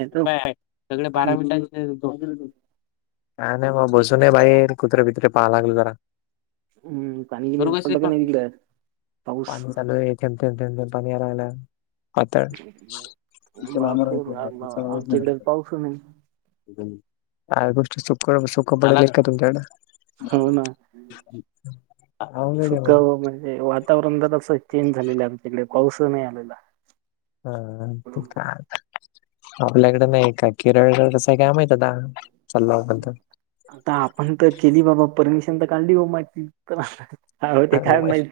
नाहीतर काय सगळे बारा मिनिटां काय नाही मग बसून बाई कुत्रे बित्रे पाहा लागलो जरा. हम्म पाणी गिणी दुर्ग पडलं का नाही तिकडे पाऊस? पाणी चालू आहे. ठथेमथम थेमथम पाणी यायला पातळ बापरे बाप आमच्या हिट पाऊस म गोष्ट च को सुखपतड हो ना. सुक [unintelligible] म्हणजे वातावरण तर असं चेंज झालेलं आमच्याकडे पाऊस नाही आलेला. हा हा. आपल्याकडे नाही का केरळकडे तसं काय माहित आहे आ चालांत? आता आपण तर केली बाबा परमिशन तर काढली हो माझी तर हो ह ते काय माहित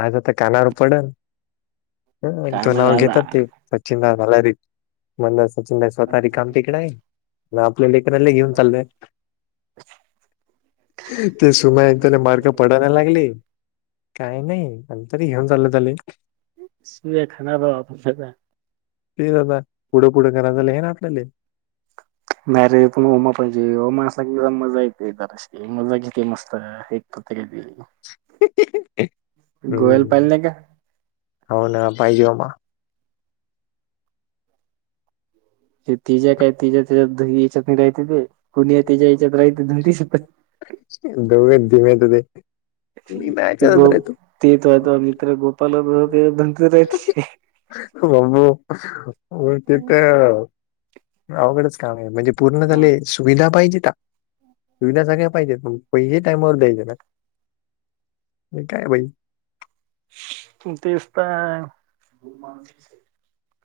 आता तर काना वर पडेल. काय हो नाव माहित आता. गेतात सचिन नला र म्हण ला असेल सचिनदाई स्वतः ही काम तिकडे आहे म आपल्या लेकरांना घेऊन चालूय ते सुमायन तने मारग पडाना लागली काही नाही आणिंतरी घेऊन चाललं ले सुया खाणार राव आपण आदा पुढं पुढं करा झा हे नाटलेले. मॅरेज पण होमा पाहिजे होमा अस क मजा येते तरर. मजा किती मस्त एक तर तरी. पाहिलं हम्म नाही का हो ना पाहिजे आमा. ते ति ज्या काय तिज्या त्याच्यात याच्यात राहते ते पुणी तिच्या्या याच्यात राहते दघ धीमेत ते मी गो [inaudible] ते त आता मित्र गोपाल ते बनतेच राह ब्बू हो तिथ अवघडच काम आहे म्हणजे पूर्ण झाले हम्म, सुविधा पाहिजे सुविधा सगळ्या पाहिजेत पैसे टामावर द्यायचे ना. हे काय बाई? तेच तर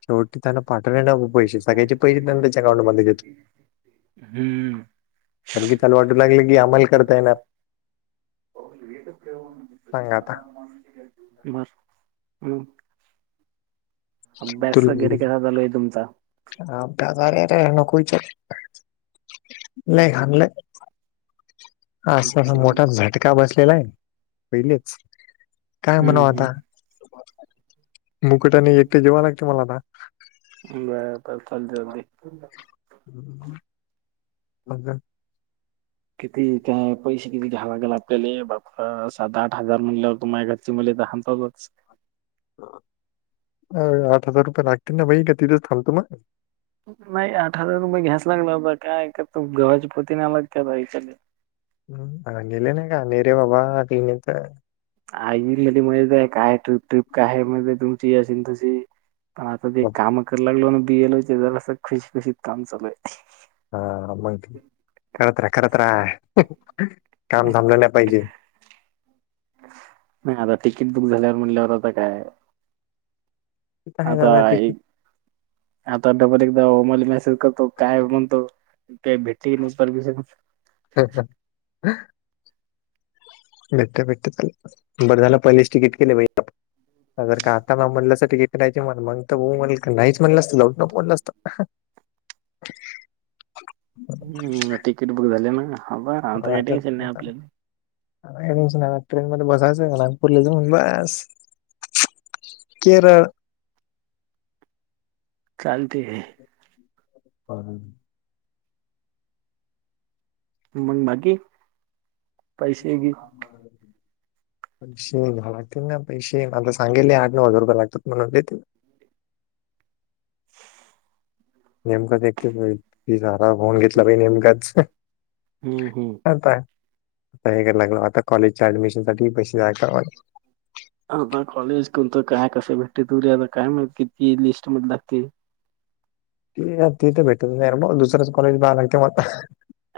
शेवटी त्यांना पाठवण्या पैसे सगळयचे पैसे त्यांना त्याच्या अकाउं बेतात. हम्म. आणणकीी चाला वाटू लागलं की आम्हाला करता येणार. सांग आता बस. अभ्यास वगैरे कसा झालोय तुमचा? अ ब्याजर नकच नाही घानले. असं असा हम्म मोठा झटका बसलेला आहे पहिलेच काय म्हणाव हम्म आता मुकुटाने एकटे जेवा लागते मला आता ब ब लदी चलदी ह मजे किती काय? पैसे त घ्यावागेला आपल्याला बा सात आठ हजार म्हणलेवरत माझ्या घरचे म तरतातच अ आठ हजार रुपये लागतील ना बाई का तिथेच थांलतो मग नाही आठ हजार रुपये घ्यास लागला होता काय कर तो गव्हाच्या पोती नाही आला त्याच्या हम् आले ना काने रे बाबा तने तर आईली म काय टप ट्र्रीप काय म्हणज तुमची असेल तशी पण आता ते बाप- काम करू लागलो ना बिएल होचे ज असं खुशीखुशीत काम चालू आहे. हा माहि करत राहा करत राहा काम थांबलं नाही पाहिजे. नाही आता तिकीट बुक झाल्यावर म्हणल्यावर आता काय? का आहे झा आता टिक. एक आता डबल एकदा होमल मेसेज करतो काय म्हणतो. का भेटी नाही प हा. भेटत भेटत बर झाला पहिलेच तिकीट केले पाहिज. जर का आता ना म्हल्यासाठीिकटनयची म्ह मग हो म्हण का नाहीच म्हणलं असत लवडनप म्हणलं असत. हम् तिकीट बुक झाले ना ह ब आता काही टेयशन नाही आपल्याला स ट्रेन मध्ये बसायचं आहे का नागपूरला जाऊन बस. केरळ. चालते आहे. [unintelligible] मग बाकी पैसे हग. [unintelligible] पैसे लागतील ना पैसे आता सांगेले आठ नऊ हजार रुपये लागतात म्हणूनतील. नेमकं देीलईल. ति सारा फोन घेतला पा नेमकाच हम्म हम्म आता हेयला लागल आता कॉलेज च्या ऍडमिशनसाठी पैसे नाही. आता कॉलेज कोणतं काय कसं भेटते तुे आता काय माहि कितीी लिस्ट मध्ये लागते. ते ते तर भेटत नाहीर मग दुसरच कॉलेज लागते म आता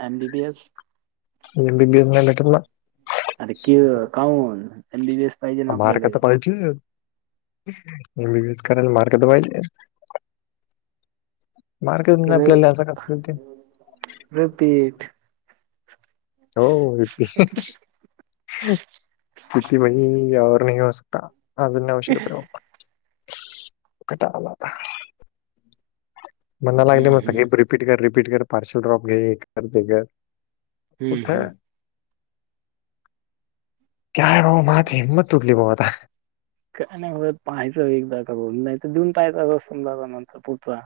एम बी बी एस. बी बीटला. आर कि काऊन त्यां वेस पाहिजे ना मार्क आपल्याला तर पाहिजे एमबीबीएस करायला मार्क दवायला. मार्केट नाही आपल्याला असं कस ते रिपीट. हो. स्िती मही नाही हो सकता अज आवश्यकता र बा. कटालाता. म्हण लागले हम्म मग सांग हम्म रिपीट कर रिपीट कर पार्सल ड्रॉप घे कर ते कर. हम्म कुठं हम्म. काय भाऊ हम्म माझी हिंमत तुटली भाऊ आता. काय नाही पाहायचं एकदा करून नाही तर देऊन [unintelligible] नंतर पुढचा.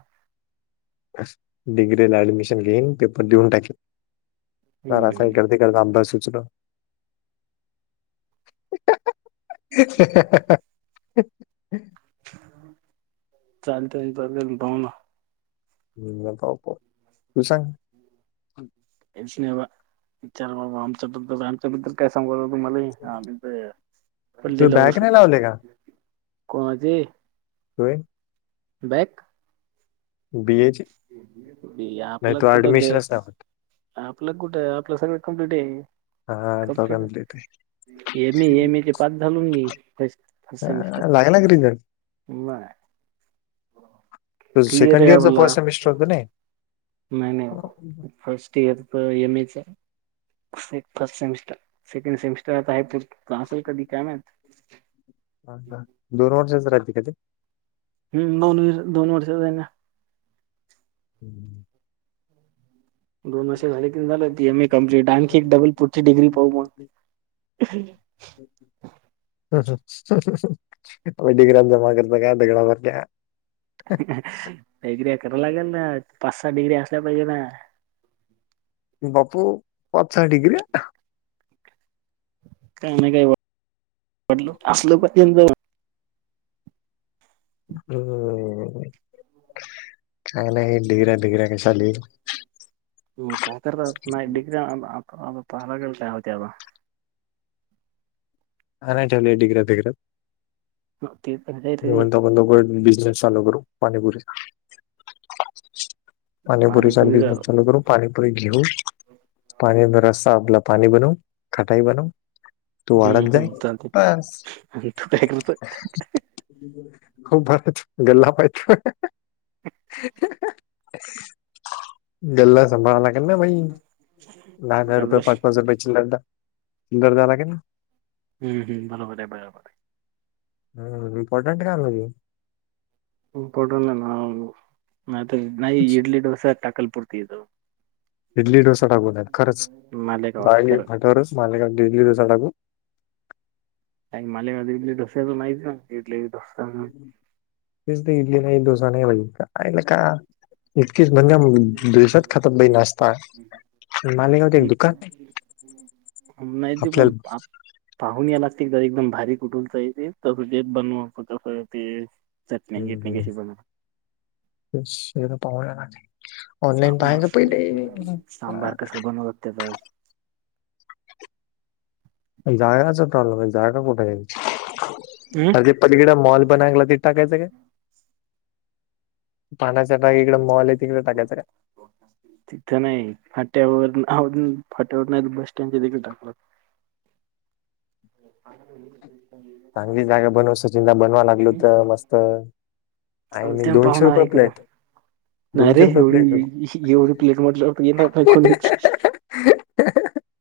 असं डिग्रीला ऍडमिशन घेईन, पेपर देऊन टाकीन. हम्म हम्म. [unintelligible] एक [unintelligible] सुचलं. [unintelligible] चालतंय [unintelligible] पाहू ना. [unintelligible] तू सांग. कायच नाही बा [unintelligible] आमच्या बद्दल काय सांगू आता तुमाले हा तू बॅग नाही लावले का [unintelligible] कोवाची? होय? बॅक बीए ची नाही आपल्यात‌ तू कुठं ब ऍडमिशनच नाही होत आपलं कुठं आपलं सगळं कंप्लीट आहे. हा दोघाला देतोय. एमी एमी ते पास झालो ना‌ मी [unintelligible] काय लागला का रिझल्ट? नाही. हो. तुझ सेकंड इयरच फर्ट सेमीस्टर होत नाही? नाही नाही हा. फर्स्ट इयरच एम एच हाय. से फर्स्ट सेमिस्टर सेकंड सेमिस्टर आता आहे प असेल कधी काय माहित. हा का. दोन वर्षांच राहते का ते? हम्म दोन व दोन वर्षाच हाय ना. हम्म. दोन वर्षे झाले की झालं ती एम ए कम्प्लीट. आणखी एक डबल पुढची डिग्री पाहू मग. डिग्र्या जमा करत का [unintelligible] काहीतरी कराय लागेल ना, पाच सात डिग्री असल्या पाहिजे ना. बापू पाच सहा डिग्र्या. काय ना काय वाट [unintelligible] असल पण त्यां [unintelligible] हो. चांगलं हे डिग्र्या बिग्र्या कशाले. तुम्ही का करताय नाही बिग्र्या [unintelligible] होत्या बघा. आणायच्या लई डिग्र्या घरात ते तर काय रे [unintelligible] बिझनेस चालू करू पाणीपुरी पाणीपुरीचा पाणीपुरी बिझनेस चालू करू. पाणीपुरी घेऊ, पाणी जरासा आपलं पाणी बनवू. खटाई बनवू. तू हम्म, वाढत जाय हम्म चालतंय. बस [unintelligible] गल्ला पाहिते. गल्ला संभाळाय लाग ना भाई. दहा दहा रुपये, गल्ला? पाच पाच रुपये चिल्लर दा चिल्लर [unintelligible] की नई. हम्म, हम्म बरोबर आहे, बरोबर आहे. हम्म इम्पॉर्टंट काम हाय ते. इम्पॉर्टंट [unintelligible] नाही तर नाही इडली डोसा टाकल पुरती तो. इडली डोसा टाकू नाहीतर खरंच मालेगावात बाई खरं भटोरच [unintelligible] इडली डोसा टाकू. मालेगावात इडली डोसाच नाहीच ना इडली आणि डोसा. नाही तेच इथं इडली नाही, डोसा नाही भाई काय लेका. [unintelligible] दिवसां खतम भाई नाश्ता. मालेगावत एक दुकान नाही. नाही ते पण पाहून याय लागती तर एकदम भारी कुठुलच आहे ते [unintelligible] बनवू ते. चटणी हम् गिटणी ह कशी बनव ते शेत पाहा सांबार, सांबार कस बनवतातते जागाच प्रॉब्लेम जागा कुठे आहे हम् आधी पण हिला मॉल बनयला ते सांगायचं काय पण चग इड मॉल तिकड सांगायचं का तिथं नाही फाट्यावर, फाट्यावर नाही बस सटँड देखील टाकलं ह चांगली जागा बनव सचिनला बनवा लागल होत मस्त आणि मी चालते ना दोनशे पाहुणा रुपये आहे का प्लेट नाही रे दोनशे रुपये प्लेट बघू एवढी एवढी प्लेट म्हटलं येणार नाही कोणीच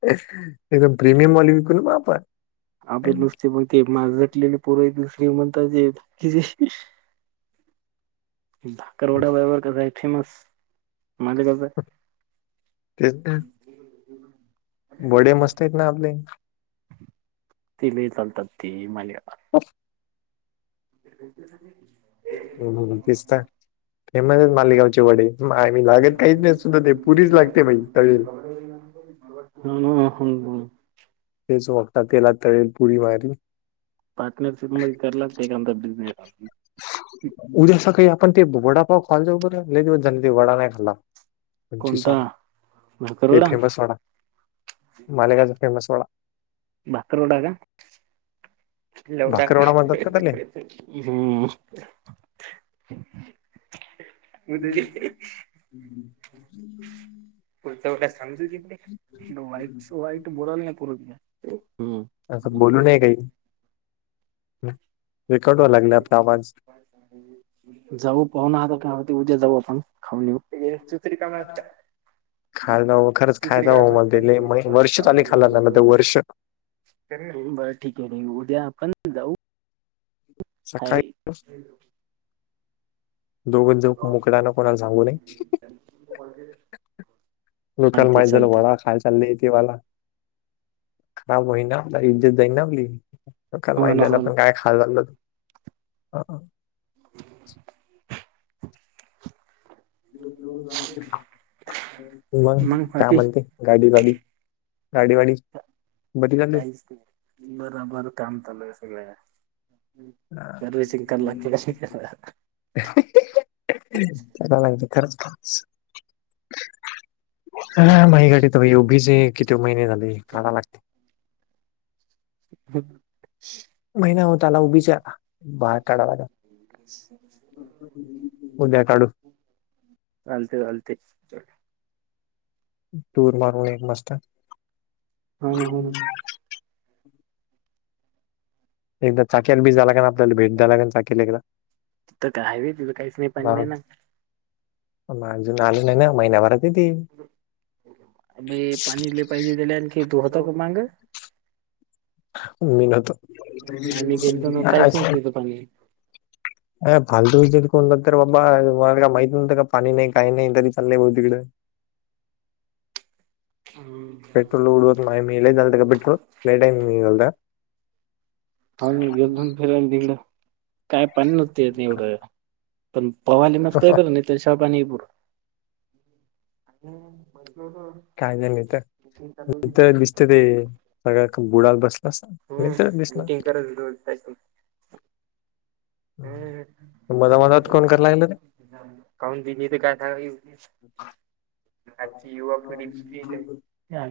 एकदम प्रीमियम वा विक ना बापा आपे नुसते पग ते मा झटलेले पुर द श म्हणता जे भाकरवडा बबर कसं आहे फेमस माजा कस आहे हेच तेंन वडे मस्त आहेत ना आपले तिली तलत त मल ह ह तिस्ता फेमस आहेत मालेगावचे वडे आ मी लागत काहीच नाही सुद्धा ते पुरीच लागते बाई तळील ह तेच वकता तेलात तळेल पुरी मारी पार्टनरशिप मध्ये केला एखा बिझनेस उद्या असं काही आपण ते वडापाव खालजबर ते वडा नाही खाल्ला उंची कोणता साडा ते भाकरवडा फेमस वडा मालेगाज फेमस वडा भत्तर वडा का लवडा भाकरवडा म्हणतात का त्याले हम् ह् पु सांग त्हाईट वईट बोलाला ना पूर हम्म असं बोलू न काही रेकॉर्ड व्हायला लागले आपला आवाज य जाऊ पाहनाह का होती उद्या जाऊ आपण खाऊ खायला खरंच खायच मध्ये म वर्ष चाली खाल्ला वर्ष बरं ठीक आहे र उद्या आपण जाऊ ह सकाळी दोघं जाऊ मोकळ्यानं कोणाला सांगू वै लोकल माहीत झालं वड खायच ली त वाला खराब होईना आप इज्जत दईना आपली लोकला हो ना माहिद्याला हो ना पण काय खायला लागलं मग काय म्हणते गाडी वाडी गाडी वाडी. बरी झाली काहीच नाय बरबर काम चालूय सगळ्या हा, सर्विसिंग करा लागतीअशी [unintelligible] [unintelligible] त्याला लागते खरंच पाच. हा माही गडीत उभीच किती महिने झाले काढा लागते हम महिना होत आला उभीच आहे आता बाहेर काढा लागेल उद्या काढू [inaudible] चालते चालते. टूर मारून एक मस्त. हो ना हो एकदा चाक्याला बी झाला का आपल्याला भेट दला का चाकीला एकदा. तर का हवे तिला काहीच नाही पण नाही ना मग अजून आले नाही ना महिना्याभरातती अबे पाणी लय पाहिजे दिले आणखी तू होत का माय. मी निघातो. आम्ही गेलो ना, काईच नव्हत तिथ पाणी. अ फालतू विचत कोणतात तर बाबा मला काय माहित नव्हं का पाणी नाही काही नाही तरी चाललंय भा तिकडं हम पेट्रोल उडवत नाही मी लय झालत का पेट्रोलट लय टाईम झालाता हा मी गेलतो ना जाऊदे ना तिकडं काय पाणी नव्हते त्यात ऐवढ पण पहावाले मस्त आहे बरं तसाव पाणी [unintelligible] हम्म हम्म काय झालं होतं नुसतं ते ते बुडतात बसलेल. अस नाही तर दिसणार. व्हिडिओ काडसन मजा मजात कोण [unintelligible] काऊन बीजी येते काय करायला. आजची युवा पिढीजे हा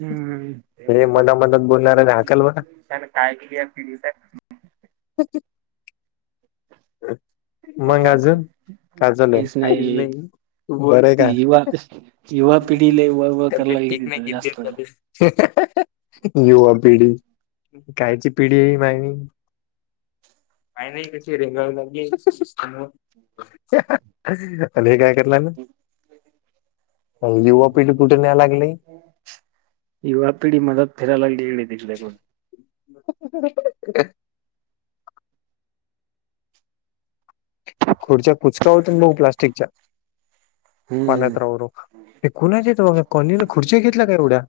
हम्म रे हे मोठा मधा मोठ मधात बोलणाऱ्याला हाकल बरं. त्या काय केली [unintelligible] [unintelligible] मंग अजून काय चालू आहे काही नाही बरं आहे ते युवा का? युवा पिढी लय वळवळ कराय लागल्यात इथं जास्त. [inaudible] युवा पिढी, कायची पिढी भाई काय नाही कशी रेंगाळू लागलेय. [inaudible] [unintelligible] [inaudible] आणि हे काय कराय लागल? [unintelligible] युवा पिढी कुठे न्याय लागली युवा पिढी मदत फिरायला लागली हे इकडे- तिकडे गून. [inaudible] खुर्च्या कुचका होतन भाऊ प्लास्टिकच्या. पाण्यात हम्म राहू-राहू ते कुणाचेेत बघ [unintelligible] कॉनेनं खुर्ची घेतल्या का एवढ्या?